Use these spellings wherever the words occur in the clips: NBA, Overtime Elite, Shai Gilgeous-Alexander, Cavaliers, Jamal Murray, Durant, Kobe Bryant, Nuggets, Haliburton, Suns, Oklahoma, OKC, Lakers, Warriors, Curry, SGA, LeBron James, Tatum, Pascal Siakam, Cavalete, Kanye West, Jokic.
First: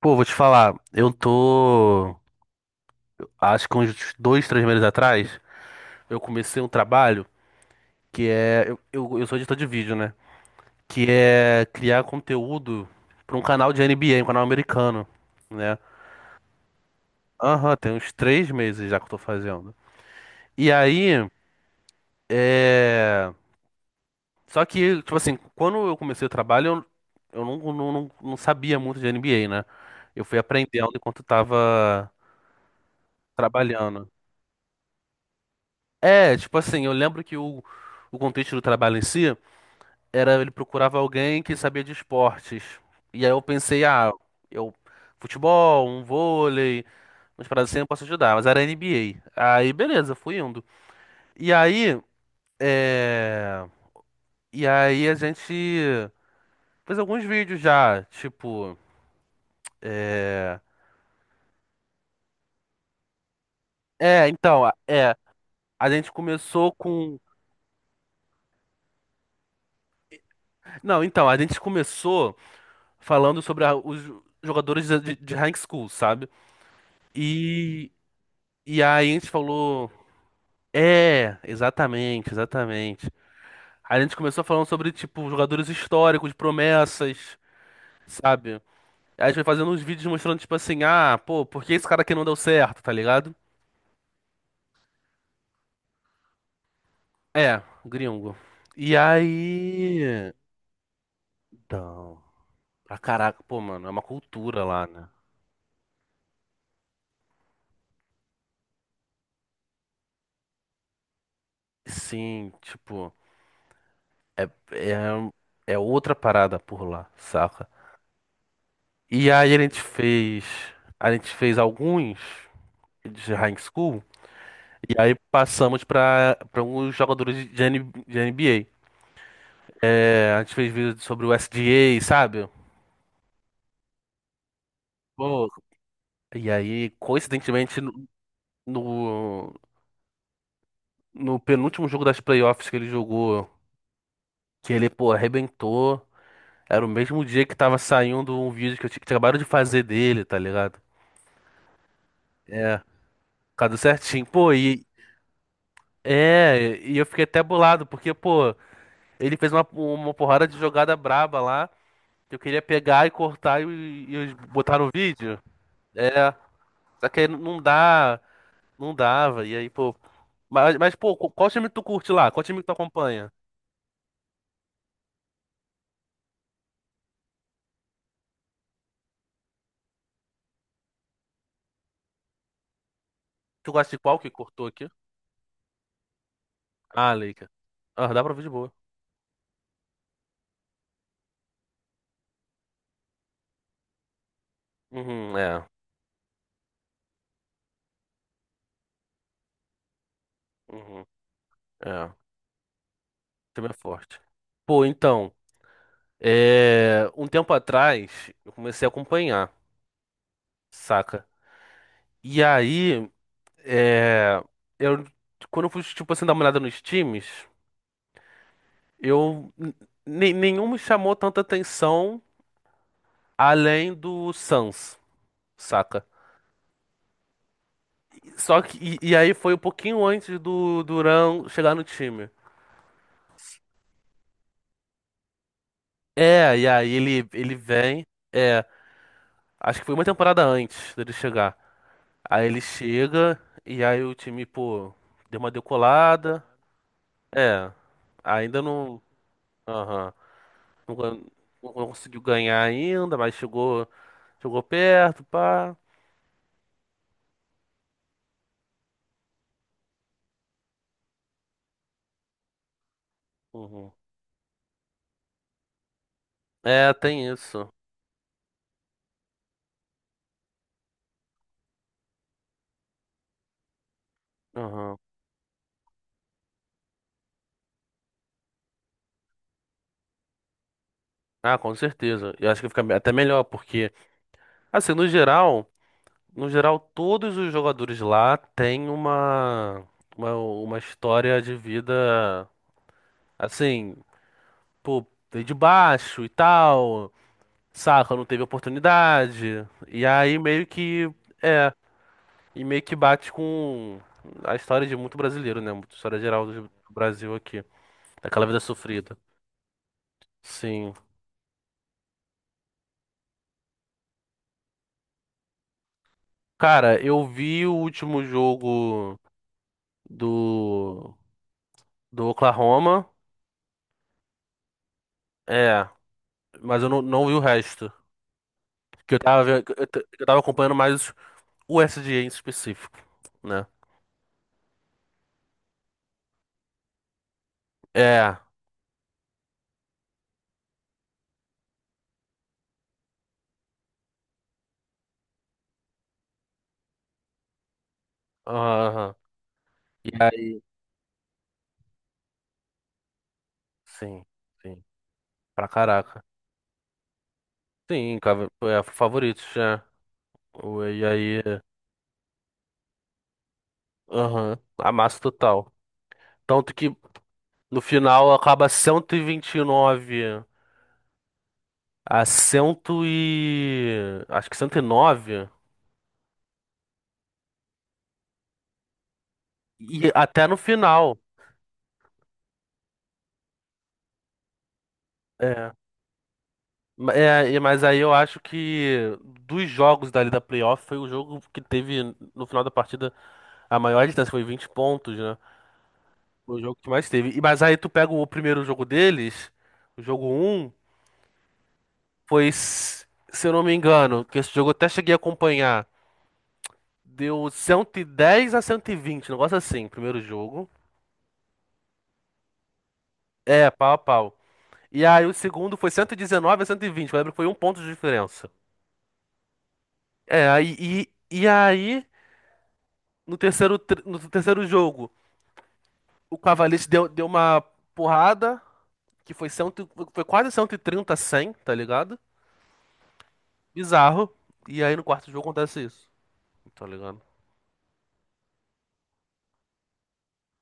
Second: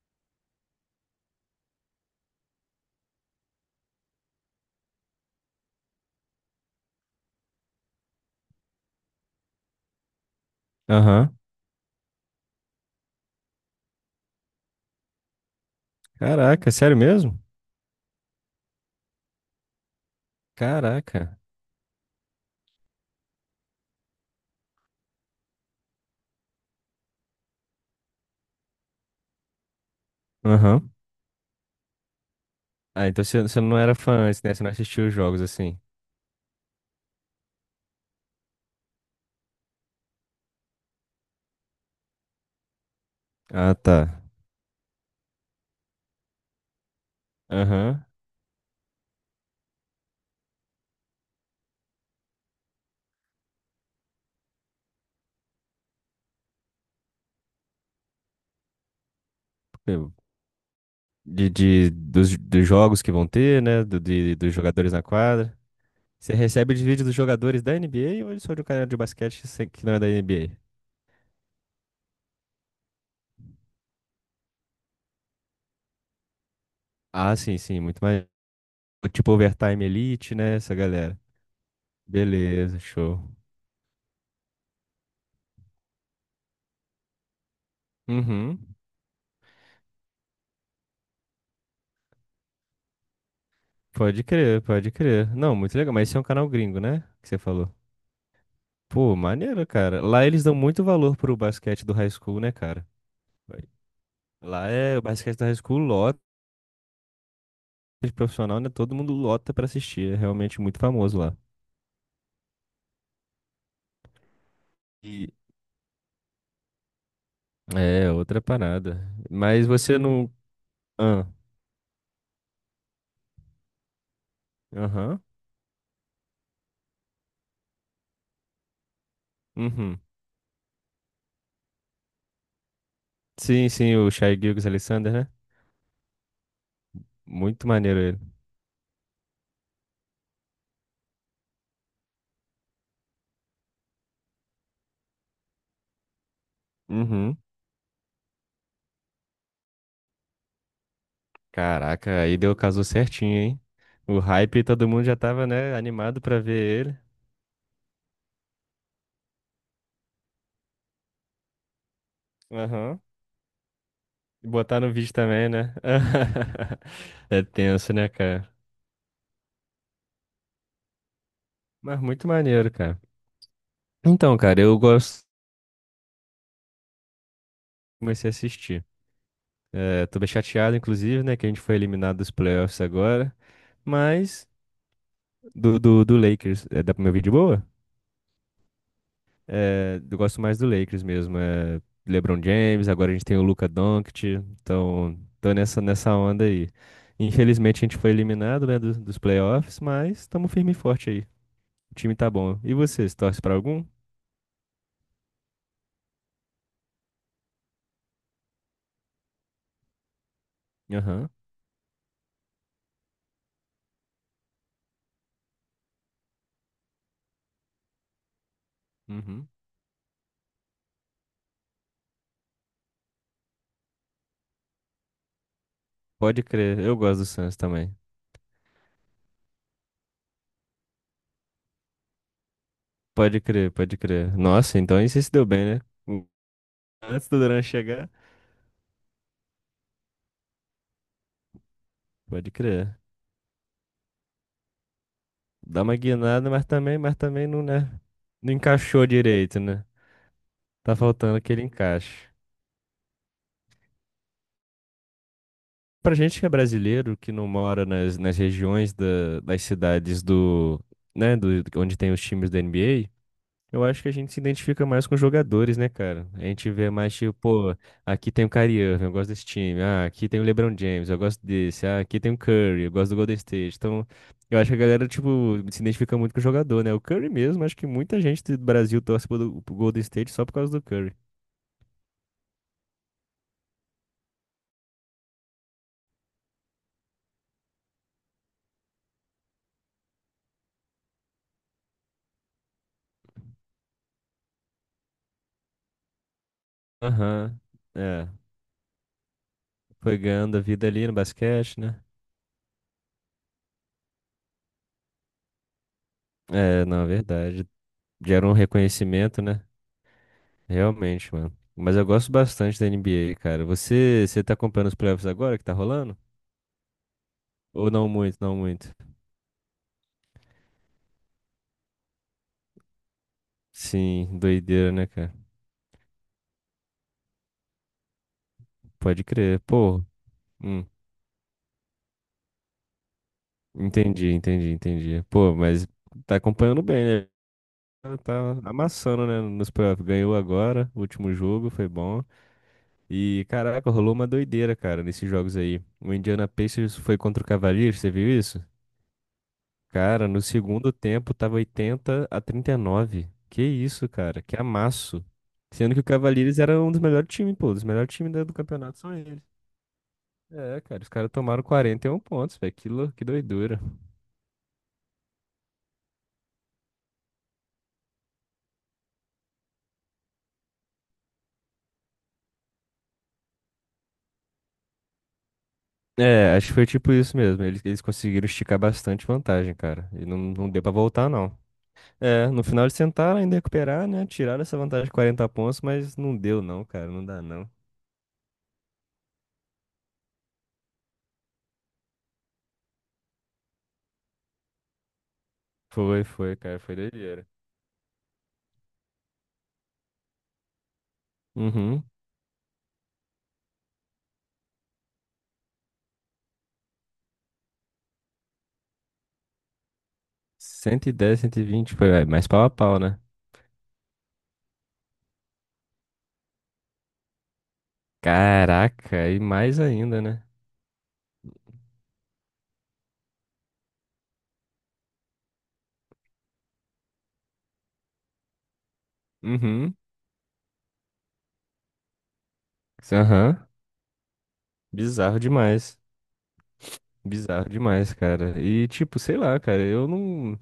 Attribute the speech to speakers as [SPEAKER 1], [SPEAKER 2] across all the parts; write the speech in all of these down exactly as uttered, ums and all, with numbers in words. [SPEAKER 1] Pô, vou te falar, eu tô, acho que uns dois, três meses atrás, eu comecei um trabalho que é, eu, eu, eu sou editor de vídeo, né? Que
[SPEAKER 2] Aham.
[SPEAKER 1] é criar conteúdo pra um canal de N B A, um canal americano, né?
[SPEAKER 2] Caraca, sério mesmo?
[SPEAKER 1] Aham, tem uns três meses já que eu tô fazendo. E aí,
[SPEAKER 2] Caraca.
[SPEAKER 1] é... só que, tipo assim, quando eu comecei o trabalho, eu, eu não, não, não, não sabia muito de N B A, né? Eu fui aprendendo
[SPEAKER 2] Aham.
[SPEAKER 1] enquanto tava
[SPEAKER 2] Ah, então você você não era
[SPEAKER 1] trabalhando.
[SPEAKER 2] fã antes, né? Você não assistiu os jogos assim.
[SPEAKER 1] É, tipo assim, eu lembro que o, o contexto do trabalho em si era ele procurava alguém que sabia de esportes. E aí eu
[SPEAKER 2] Ah,
[SPEAKER 1] pensei, ah,
[SPEAKER 2] tá.
[SPEAKER 1] eu futebol, um vôlei, umas paradas assim eu posso
[SPEAKER 2] Aham.
[SPEAKER 1] ajudar, mas era N B A. Aí beleza, eu fui indo. E aí, é... e aí a gente fez alguns vídeos já, tipo,
[SPEAKER 2] Eu- De, de, dos, dos jogos que vão ter, né? Do,
[SPEAKER 1] é,
[SPEAKER 2] de, dos
[SPEAKER 1] então, a-
[SPEAKER 2] jogadores na
[SPEAKER 1] é,
[SPEAKER 2] quadra.
[SPEAKER 1] a gente
[SPEAKER 2] Você
[SPEAKER 1] começou
[SPEAKER 2] recebe os vídeos dos
[SPEAKER 1] com,
[SPEAKER 2] jogadores da N B A ou só de um canal de basquete que você- que não é da N B A?
[SPEAKER 1] não, então, a gente começou falando sobre a- os jogadores de de- de high school, sabe?
[SPEAKER 2] Ah, sim, sim.
[SPEAKER 1] E
[SPEAKER 2] Muito mais.
[SPEAKER 1] E aí a gente
[SPEAKER 2] Tipo Overtime
[SPEAKER 1] falou,
[SPEAKER 2] Elite, né? Essa galera.
[SPEAKER 1] é, exatamente,
[SPEAKER 2] Beleza,
[SPEAKER 1] exatamente.
[SPEAKER 2] show.
[SPEAKER 1] Aí a gente começou falando sobre, tipo, jogadores históricos, promessas, sabe?
[SPEAKER 2] Uhum.
[SPEAKER 1] Aí a gente foi fazendo uns vídeos mostrando, tipo assim, ah, pô, por que esse cara aqui não deu certo, tá ligado?
[SPEAKER 2] Pode crer, pode crer. Não, muito legal. Mas esse é um canal gringo, né? Que você
[SPEAKER 1] É,
[SPEAKER 2] falou.
[SPEAKER 1] gringo. E
[SPEAKER 2] Pô, maneiro, cara. Lá
[SPEAKER 1] aí.
[SPEAKER 2] eles dão muito valor pro basquete do high
[SPEAKER 1] Então,
[SPEAKER 2] school, né, cara?
[SPEAKER 1] pra caraca, pô,
[SPEAKER 2] Vai.
[SPEAKER 1] mano, é uma cultura
[SPEAKER 2] Lá
[SPEAKER 1] lá,
[SPEAKER 2] é o
[SPEAKER 1] né?
[SPEAKER 2] basquete do high school lota, de profissional, né? Todo mundo lota pra assistir. É realmente muito famoso lá.
[SPEAKER 1] Sim, tipo, é, é,
[SPEAKER 2] E
[SPEAKER 1] é outra parada por lá, saca?
[SPEAKER 2] é outra parada.
[SPEAKER 1] E aí a
[SPEAKER 2] Mas
[SPEAKER 1] gente
[SPEAKER 2] você não.
[SPEAKER 1] fez. A gente
[SPEAKER 2] Ah,
[SPEAKER 1] fez alguns de high school. E aí
[SPEAKER 2] aham.
[SPEAKER 1] passamos para para alguns jogadores de, N de N B A.
[SPEAKER 2] Uhum.
[SPEAKER 1] É, a gente fez vídeo sobre o S G A, sabe?
[SPEAKER 2] Sim, sim, o Shai Gilgeous-Alexander, né?
[SPEAKER 1] Pô, e aí,
[SPEAKER 2] Muito
[SPEAKER 1] coincidentemente,
[SPEAKER 2] maneiro
[SPEAKER 1] no,
[SPEAKER 2] ele.
[SPEAKER 1] no, no penúltimo jogo das playoffs que ele jogou, que ele, pô, arrebentou, era o mesmo
[SPEAKER 2] Uhum.
[SPEAKER 1] dia que tava saindo um vídeo que eu tinha que acabaram de fazer dele, tá ligado?
[SPEAKER 2] Caraca, aí deu
[SPEAKER 1] É,
[SPEAKER 2] casou certinho, hein?
[SPEAKER 1] cadê
[SPEAKER 2] O
[SPEAKER 1] certinho. Pô,
[SPEAKER 2] hype,
[SPEAKER 1] e,
[SPEAKER 2] todo mundo já tava, né, animado pra ver
[SPEAKER 1] é, e
[SPEAKER 2] ele.
[SPEAKER 1] eu fiquei até bolado, porque, pô, ele fez uma, uma porrada de jogada braba lá. Eu queria
[SPEAKER 2] Aham.
[SPEAKER 1] pegar e cortar e, e
[SPEAKER 2] E
[SPEAKER 1] botar
[SPEAKER 2] botar
[SPEAKER 1] no
[SPEAKER 2] no vídeo
[SPEAKER 1] vídeo.
[SPEAKER 2] também, né?
[SPEAKER 1] É. Só que aí
[SPEAKER 2] É
[SPEAKER 1] não
[SPEAKER 2] tenso, né,
[SPEAKER 1] dá.
[SPEAKER 2] cara?
[SPEAKER 1] Não dava. E aí, pô. Mas, mas, pô, qual time tu
[SPEAKER 2] Mas
[SPEAKER 1] curte
[SPEAKER 2] muito
[SPEAKER 1] lá? Qual time que
[SPEAKER 2] maneiro,
[SPEAKER 1] tu
[SPEAKER 2] cara.
[SPEAKER 1] acompanha?
[SPEAKER 2] Então, cara, eu gosto. Comecei a assistir. É, tô bem chateado, inclusive, né? Que a gente foi eliminado dos playoffs agora.
[SPEAKER 1] Tu gosta de qual que
[SPEAKER 2] Mas
[SPEAKER 1] cortou aqui?
[SPEAKER 2] do, do, do Lakers. É, dá pro meu
[SPEAKER 1] Ah,
[SPEAKER 2] vídeo
[SPEAKER 1] Leica.
[SPEAKER 2] boa?
[SPEAKER 1] Ah, dá pra ouvir de boa.
[SPEAKER 2] É, eu gosto mais do Lakers mesmo. É, LeBron James, agora a gente tem o Luka Doncic. Então,
[SPEAKER 1] Uhum,
[SPEAKER 2] tô
[SPEAKER 1] é.
[SPEAKER 2] nessa, nessa onda aí. Infelizmente a gente foi eliminado, né, dos, dos playoffs, mas tamo firme e
[SPEAKER 1] Uhum,
[SPEAKER 2] forte aí. O
[SPEAKER 1] é. O
[SPEAKER 2] time tá bom. E você, você torce pra
[SPEAKER 1] time é
[SPEAKER 2] algum?
[SPEAKER 1] forte. Pô, então. É... Um tempo atrás, eu comecei a acompanhar, saca?
[SPEAKER 2] Aham.
[SPEAKER 1] E aí, é... eu. Quando eu fui, tipo assim, dar uma olhada nos times.
[SPEAKER 2] Uhum.
[SPEAKER 1] Eu ne- nenhum me chamou tanta atenção além do Suns, saca?
[SPEAKER 2] Pode crer. Eu gosto do Suns também.
[SPEAKER 1] Só que e, e aí foi um pouquinho antes do Durant chegar no time.
[SPEAKER 2] Pode crer, pode crer. Nossa, então aí você se deu bem, né? O-
[SPEAKER 1] É, e aí
[SPEAKER 2] Antes
[SPEAKER 1] ele
[SPEAKER 2] do
[SPEAKER 1] ele
[SPEAKER 2] Duran
[SPEAKER 1] vem,
[SPEAKER 2] chegar,
[SPEAKER 1] é, acho que foi uma temporada antes dele chegar. Aí
[SPEAKER 2] pode
[SPEAKER 1] ele
[SPEAKER 2] crer.
[SPEAKER 1] chega e aí o time, pô, deu uma
[SPEAKER 2] Dá uma
[SPEAKER 1] decolada.
[SPEAKER 2] guinada, mas também, mas também não,
[SPEAKER 1] É,
[SPEAKER 2] né? Não
[SPEAKER 1] ainda não,
[SPEAKER 2] encaixou direito, né?
[SPEAKER 1] aham, não,
[SPEAKER 2] Tá
[SPEAKER 1] gan-
[SPEAKER 2] faltando aquele
[SPEAKER 1] não conseguiu
[SPEAKER 2] encaixe.
[SPEAKER 1] ganhar ainda, mas chegou chegou perto, pá.
[SPEAKER 2] Pra gente que é brasileiro, que não mora nas, nas regiões da- das cidades do, né, do, onde tem os times da N B A, eu
[SPEAKER 1] Uhum.
[SPEAKER 2] acho que a gente se identifica mais com os jogadores, né, cara? A gente vê
[SPEAKER 1] É,
[SPEAKER 2] mais
[SPEAKER 1] tem
[SPEAKER 2] tipo,
[SPEAKER 1] isso.
[SPEAKER 2] pô, aqui tem o Kyrie Irving, eu gosto desse time. Ah, aqui tem o LeBron James, eu gosto desse. Ah, aqui tem o Curry, eu gosto do Golden State. Então, eu acho que a
[SPEAKER 1] Aham.
[SPEAKER 2] galera, tipo, se identifica muito com o jogador, né? O Curry mesmo, acho que muita gente do Brasil torce pro, pro Golden State só por causa do Curry.
[SPEAKER 1] Ah, com certeza. Eu acho que fica até melhor, porque, assim, no geral, no geral, todos os jogadores lá têm uma, uma, uma história de vida, assim, pô, veio de baixo e tal,
[SPEAKER 2] Aham.
[SPEAKER 1] saca, não
[SPEAKER 2] É,
[SPEAKER 1] teve oportunidade. E
[SPEAKER 2] foi
[SPEAKER 1] aí
[SPEAKER 2] ganhando a
[SPEAKER 1] meio
[SPEAKER 2] vida ali
[SPEAKER 1] que,
[SPEAKER 2] no
[SPEAKER 1] é,
[SPEAKER 2] basquete, né?
[SPEAKER 1] e meio que bate com a história de muito brasileiro, né? Muita história geral do
[SPEAKER 2] É, não, é
[SPEAKER 1] Brasil aqui,
[SPEAKER 2] verdade.
[SPEAKER 1] daquela
[SPEAKER 2] Gera um
[SPEAKER 1] vida sofrida.
[SPEAKER 2] reconhecimento, né?
[SPEAKER 1] Sim.
[SPEAKER 2] Realmente, mano. Mas eu gosto bastante da N B A, cara. Você, você tá acompanhando os playoffs agora que tá rolando?
[SPEAKER 1] Cara, eu vi o
[SPEAKER 2] Ou não
[SPEAKER 1] último
[SPEAKER 2] muito, não muito?
[SPEAKER 1] jogo do do Oklahoma,
[SPEAKER 2] Sim, doideira, né, cara?
[SPEAKER 1] é. Mas eu não, não vi o resto. Que eu
[SPEAKER 2] Pode
[SPEAKER 1] tava,
[SPEAKER 2] crer.
[SPEAKER 1] ve- eu,
[SPEAKER 2] Pô,
[SPEAKER 1] t- eu tava acompanhando
[SPEAKER 2] hum,
[SPEAKER 1] mais o S D A em específico, né?
[SPEAKER 2] entendi, entendi, entendi. Pô, mas tá acompanhando bem, né?
[SPEAKER 1] É.
[SPEAKER 2] Tá amassando, né, nos playoffs. Ganhou agora, o último jogo, foi bom. E, caraca, rolou uma doideira, cara, nesses jogos aí. O Indiana Pacers foi contra o Cavaliers, você viu isso?
[SPEAKER 1] Aham. E
[SPEAKER 2] Cara, no
[SPEAKER 1] aí,
[SPEAKER 2] segundo tempo tava oitenta a trinta e nove. Que isso,
[SPEAKER 1] sim,
[SPEAKER 2] cara? Que
[SPEAKER 1] sim.
[SPEAKER 2] amasso.
[SPEAKER 1] Pra
[SPEAKER 2] Sendo que o
[SPEAKER 1] caraca.
[SPEAKER 2] Cavaliers era um dos melhores times, pô. Os melhores
[SPEAKER 1] Sim,
[SPEAKER 2] times da-
[SPEAKER 1] cara,
[SPEAKER 2] do
[SPEAKER 1] é
[SPEAKER 2] campeonato são eles.
[SPEAKER 1] favoritos, já.
[SPEAKER 2] É,
[SPEAKER 1] E
[SPEAKER 2] cara, os caras
[SPEAKER 1] aí,
[SPEAKER 2] tomaram quarenta e um pontos, velho. Que, lou- que doidura.
[SPEAKER 1] aham. Amasso total. Tanto que no final acaba cento e e vinte e nove a cem e... Acho que cento e nove
[SPEAKER 2] É, acho que foi tipo isso mesmo. Eles, eles conseguiram esticar bastante vantagem, cara.
[SPEAKER 1] e
[SPEAKER 2] E não,
[SPEAKER 1] até no
[SPEAKER 2] não deu pra
[SPEAKER 1] final.
[SPEAKER 2] voltar, não. É, no final eles tentaram ainda recuperar, né? Tiraram essa vantagem de quarenta
[SPEAKER 1] É.
[SPEAKER 2] pontos, mas não deu, não, cara.
[SPEAKER 1] Ma-
[SPEAKER 2] Não dá,
[SPEAKER 1] é, e-
[SPEAKER 2] não.
[SPEAKER 1] mas aí eu acho que dos jogos dali da playoff foi o jogo que teve no final da partida a maior distância, foi vinte pontos, né?
[SPEAKER 2] Foi, foi,
[SPEAKER 1] Foi o jogo
[SPEAKER 2] cara.
[SPEAKER 1] que
[SPEAKER 2] Foi
[SPEAKER 1] mais teve. E,
[SPEAKER 2] doideira.
[SPEAKER 1] mas aí tu pega o primeiro jogo deles, o jogo um
[SPEAKER 2] Uhum.
[SPEAKER 1] foi, s- se eu não me engano, que esse jogo eu até cheguei a acompanhar, deu cento e dez a cento e vinte, um negócio assim, primeiro jogo.
[SPEAKER 2] cento e dez, cento e vinte. Foi, é, mais pau a pau, né?
[SPEAKER 1] É, pau a pau. E aí o segundo foi cento e dezenove a cento e vinte, eu lembro que foi um ponto de diferença.
[SPEAKER 2] Caraca, e mais ainda, né?
[SPEAKER 1] É, aí, e, e aí no terceiro, tr- no terceiro jogo. O Cavalete deu, deu uma porrada, que foi, cento,
[SPEAKER 2] Uhum.
[SPEAKER 1] foi quase cento e trinta a cem, tá ligado?
[SPEAKER 2] Aham.
[SPEAKER 1] Bizarro. E aí no quarto
[SPEAKER 2] Bizarro
[SPEAKER 1] jogo acontece
[SPEAKER 2] demais.
[SPEAKER 1] isso, tá ligado?
[SPEAKER 2] Bizarro demais, cara. E tipo, sei lá, cara, eu não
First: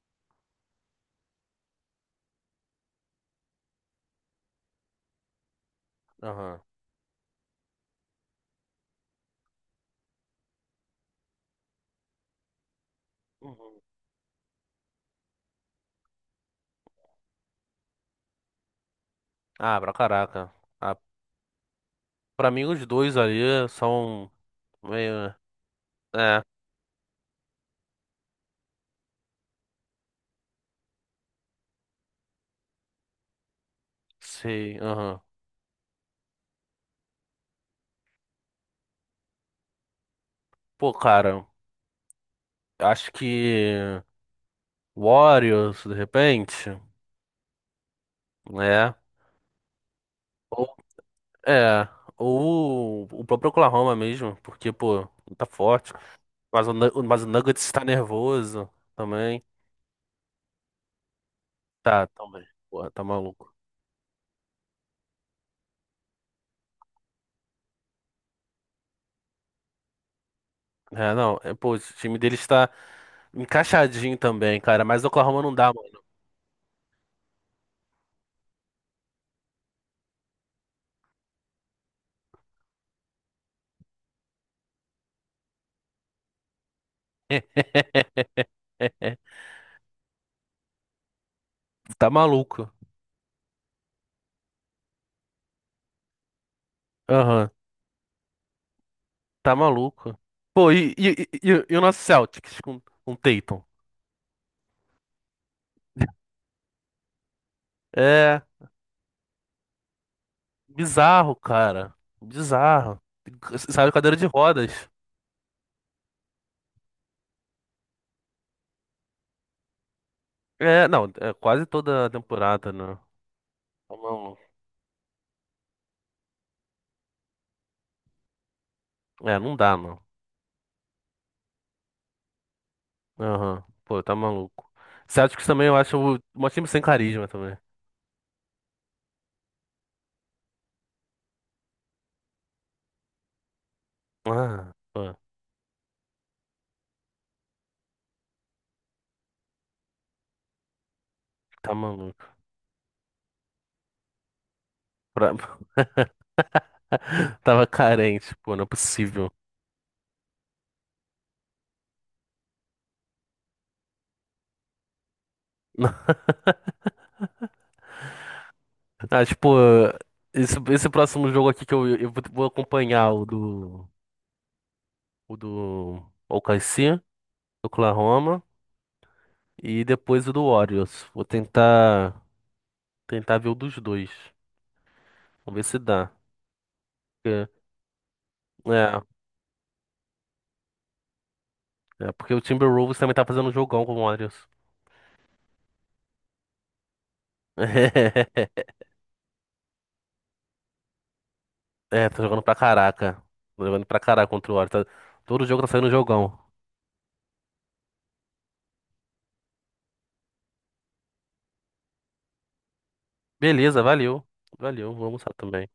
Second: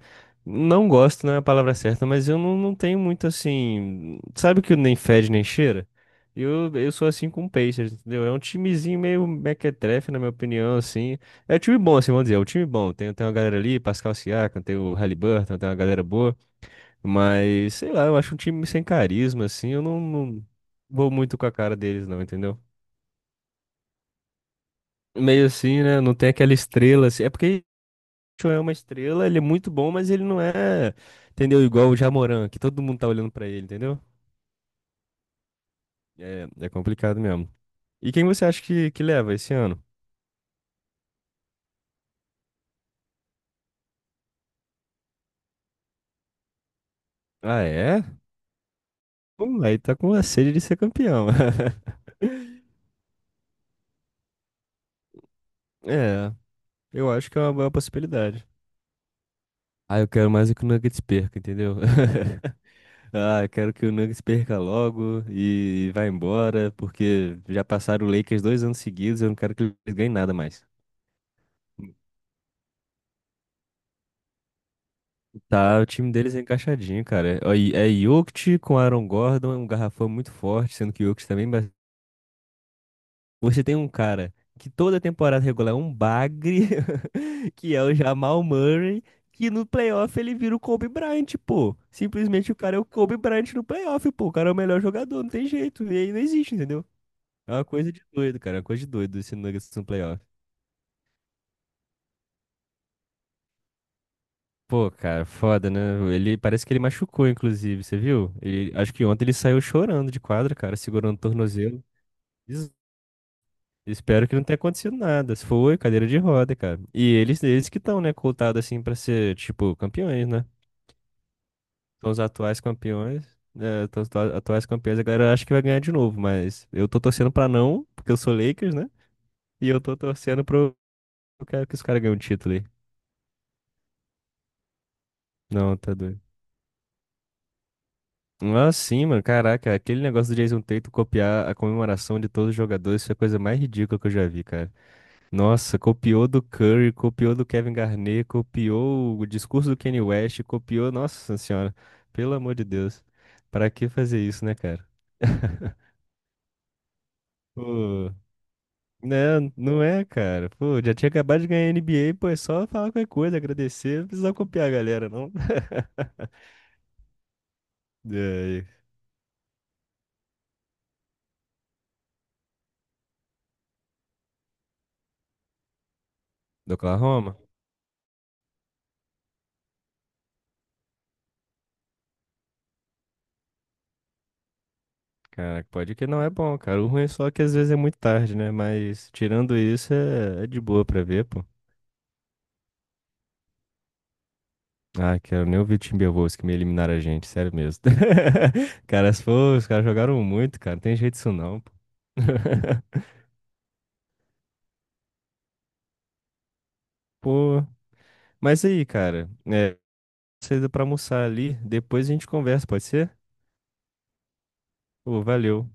[SPEAKER 2] não gosto, não é a palavra certa, mas eu não, não tenho muito assim, sabe que nem fede nem cheira?
[SPEAKER 1] Aham.
[SPEAKER 2] Eu, eu sou assim com o Pacers, entendeu? É um timezinho meio mequetrefe, na minha opinião, assim. É um time bom, assim, vamos dizer, é um time bom. Tem, tem uma galera ali,
[SPEAKER 1] Uhum.
[SPEAKER 2] Pascal Siakam, tem o Haliburton, tem uma galera boa. Mas, sei lá, eu acho um time sem carisma, assim,
[SPEAKER 1] Ah,
[SPEAKER 2] eu
[SPEAKER 1] pra
[SPEAKER 2] não, não
[SPEAKER 1] caraca. Ah,
[SPEAKER 2] vou muito com a cara deles, não,
[SPEAKER 1] pra
[SPEAKER 2] entendeu?
[SPEAKER 1] mim os dois ali são meio...
[SPEAKER 2] Meio assim, né? Não tem
[SPEAKER 1] É,
[SPEAKER 2] aquela estrela, assim. É porque o Show é uma estrela, ele é muito bom, mas ele não é, entendeu? Igual o Jamoran, que todo mundo tá olhando pra ele, entendeu?
[SPEAKER 1] sei, aham.
[SPEAKER 2] É, é complicado mesmo. E quem você acha que, que leva esse ano?
[SPEAKER 1] Pô, cara, acho que Warriors, de repente,
[SPEAKER 2] Ah, é?
[SPEAKER 1] né?
[SPEAKER 2] Hum, aí tá com a sede de
[SPEAKER 1] Ou,
[SPEAKER 2] ser campeão.
[SPEAKER 1] é, ou o próprio Oklahoma mesmo, porque, pô, tá forte.
[SPEAKER 2] É,
[SPEAKER 1] Mas o, Nu-
[SPEAKER 2] eu
[SPEAKER 1] mas o
[SPEAKER 2] acho que é uma
[SPEAKER 1] Nuggets
[SPEAKER 2] boa
[SPEAKER 1] está
[SPEAKER 2] possibilidade.
[SPEAKER 1] nervoso também.
[SPEAKER 2] Ah, eu quero mais é que o Nuggets perca, entendeu?
[SPEAKER 1] Tá, também. Porra, tá
[SPEAKER 2] Ah, eu
[SPEAKER 1] maluco.
[SPEAKER 2] quero que o Nuggets perca logo e vá embora, porque já passaram o Lakers dois anos seguidos, eu não quero que eles ganhem nada mais.
[SPEAKER 1] É, não. É, pô, o time dele está encaixadinho também, cara. Mas o Oklahoma não dá,
[SPEAKER 2] Tá, o
[SPEAKER 1] mano.
[SPEAKER 2] time deles é encaixadinho, cara. É, ó, e- é Jokic com Aaron Gordon, é um garrafão muito forte, sendo que o Jokic também, mas você tem um cara que toda temporada regular é um bagre, que é o Jamal Murray, que no playoff ele vira o Kobe Bryant, pô.
[SPEAKER 1] Tá
[SPEAKER 2] Simplesmente o
[SPEAKER 1] maluco.
[SPEAKER 2] cara é o Kobe Bryant no playoff, pô. O cara é o melhor jogador, não tem jeito. E aí não existe, entendeu?
[SPEAKER 1] Aham,
[SPEAKER 2] É uma coisa de doido, cara. É uma coisa de doido esse
[SPEAKER 1] tá
[SPEAKER 2] Nuggets no
[SPEAKER 1] maluco.
[SPEAKER 2] playoff.
[SPEAKER 1] Pô, e, e, e, e- e o nosso Celtics com, com o Tatum?
[SPEAKER 2] Pô, cara, foda, né? Ele parece que ele machucou, inclusive, você viu?
[SPEAKER 1] É
[SPEAKER 2] Ele- acho que ontem ele saiu chorando de quadra, cara, segurando o
[SPEAKER 1] bizarro,
[SPEAKER 2] tornozelo.
[SPEAKER 1] cara.
[SPEAKER 2] Es-
[SPEAKER 1] Bizarro. Saiu cadeira de
[SPEAKER 2] Espero que não tenha
[SPEAKER 1] rodas.
[SPEAKER 2] acontecido nada. Se foi, cadeira de roda, cara. E eles, eles que estão, né, cotados assim pra ser, tipo, campeões, né?
[SPEAKER 1] É, não, é quase toda a
[SPEAKER 2] São os atuais
[SPEAKER 1] temporada, né?
[SPEAKER 2] campeões. Né?
[SPEAKER 1] Tá
[SPEAKER 2] São os atua-
[SPEAKER 1] maluco.
[SPEAKER 2] atuais campeões, a galera acha que vai ganhar de novo, mas eu tô torcendo pra não, porque eu sou Lakers, né?
[SPEAKER 1] É, não
[SPEAKER 2] E
[SPEAKER 1] dá,
[SPEAKER 2] eu tô
[SPEAKER 1] não.
[SPEAKER 2] torcendo pro. Eu quero que os caras ganhem o título aí.
[SPEAKER 1] Aham. Pô, tá maluco. Celtics também eu
[SPEAKER 2] Não, tá
[SPEAKER 1] acho o-
[SPEAKER 2] doido.
[SPEAKER 1] um time sem carisma também.
[SPEAKER 2] Ah, sim, mano. Caraca, aquele negócio do Jason Tatum copiar a comemoração de todos os jogadores foi a coisa mais ridícula que eu já vi, cara.
[SPEAKER 1] Ah, pô,
[SPEAKER 2] Nossa, copiou do Curry, copiou do Kevin Garnett, copiou o discurso do Kanye West, copiou. Nossa
[SPEAKER 1] tá
[SPEAKER 2] senhora,
[SPEAKER 1] maluco.
[SPEAKER 2] pelo amor de Deus. Pra que fazer isso, né, cara?
[SPEAKER 1] Pra- Tava
[SPEAKER 2] Pô,
[SPEAKER 1] carente, pô, não é possível.
[SPEAKER 2] né, não é, cara. Pô, já tinha acabado de ganhar N B A, pô, é só falar qualquer coisa, agradecer, não precisa copiar a galera, não. E aí,
[SPEAKER 1] Ah, tipo, esse, esse próximo jogo aqui que eu, eu vou vou acompanhar o do, o do
[SPEAKER 2] do
[SPEAKER 1] O K C, do
[SPEAKER 2] Oklahoma?
[SPEAKER 1] Oklahoma, e depois o do Warriors. Vou tentar, tentar ver o dos dois. Vamos ver
[SPEAKER 2] Cara,
[SPEAKER 1] se
[SPEAKER 2] pode que
[SPEAKER 1] dá.
[SPEAKER 2] não é bom, cara. O ruim é só que
[SPEAKER 1] Porque-
[SPEAKER 2] às vezes é muito tarde, né?
[SPEAKER 1] É,
[SPEAKER 2] Mas tirando isso, é, é de boa pra ver, pô.
[SPEAKER 1] é porque o Timberwolves também tá fazendo um jogão com o Warriors.
[SPEAKER 2] Ah, quero nem ouvir o Timberwolves que me eliminaram a gente, sério mesmo. Cara, se for, os caras jogaram muito, cara. Não tem jeito isso não, pô.
[SPEAKER 1] É, tá jogando pra caraca. Tá jogando pra caraca contra o Warriors. Tá- Todo jogo tá saindo jogão.
[SPEAKER 2] Pô, mas aí, cara, é, saída pra almoçar ali, depois a gente conversa, pode ser?
[SPEAKER 1] Beleza, valeu. Valeu, vou
[SPEAKER 2] Pô,
[SPEAKER 1] almoçar também.
[SPEAKER 2] valeu.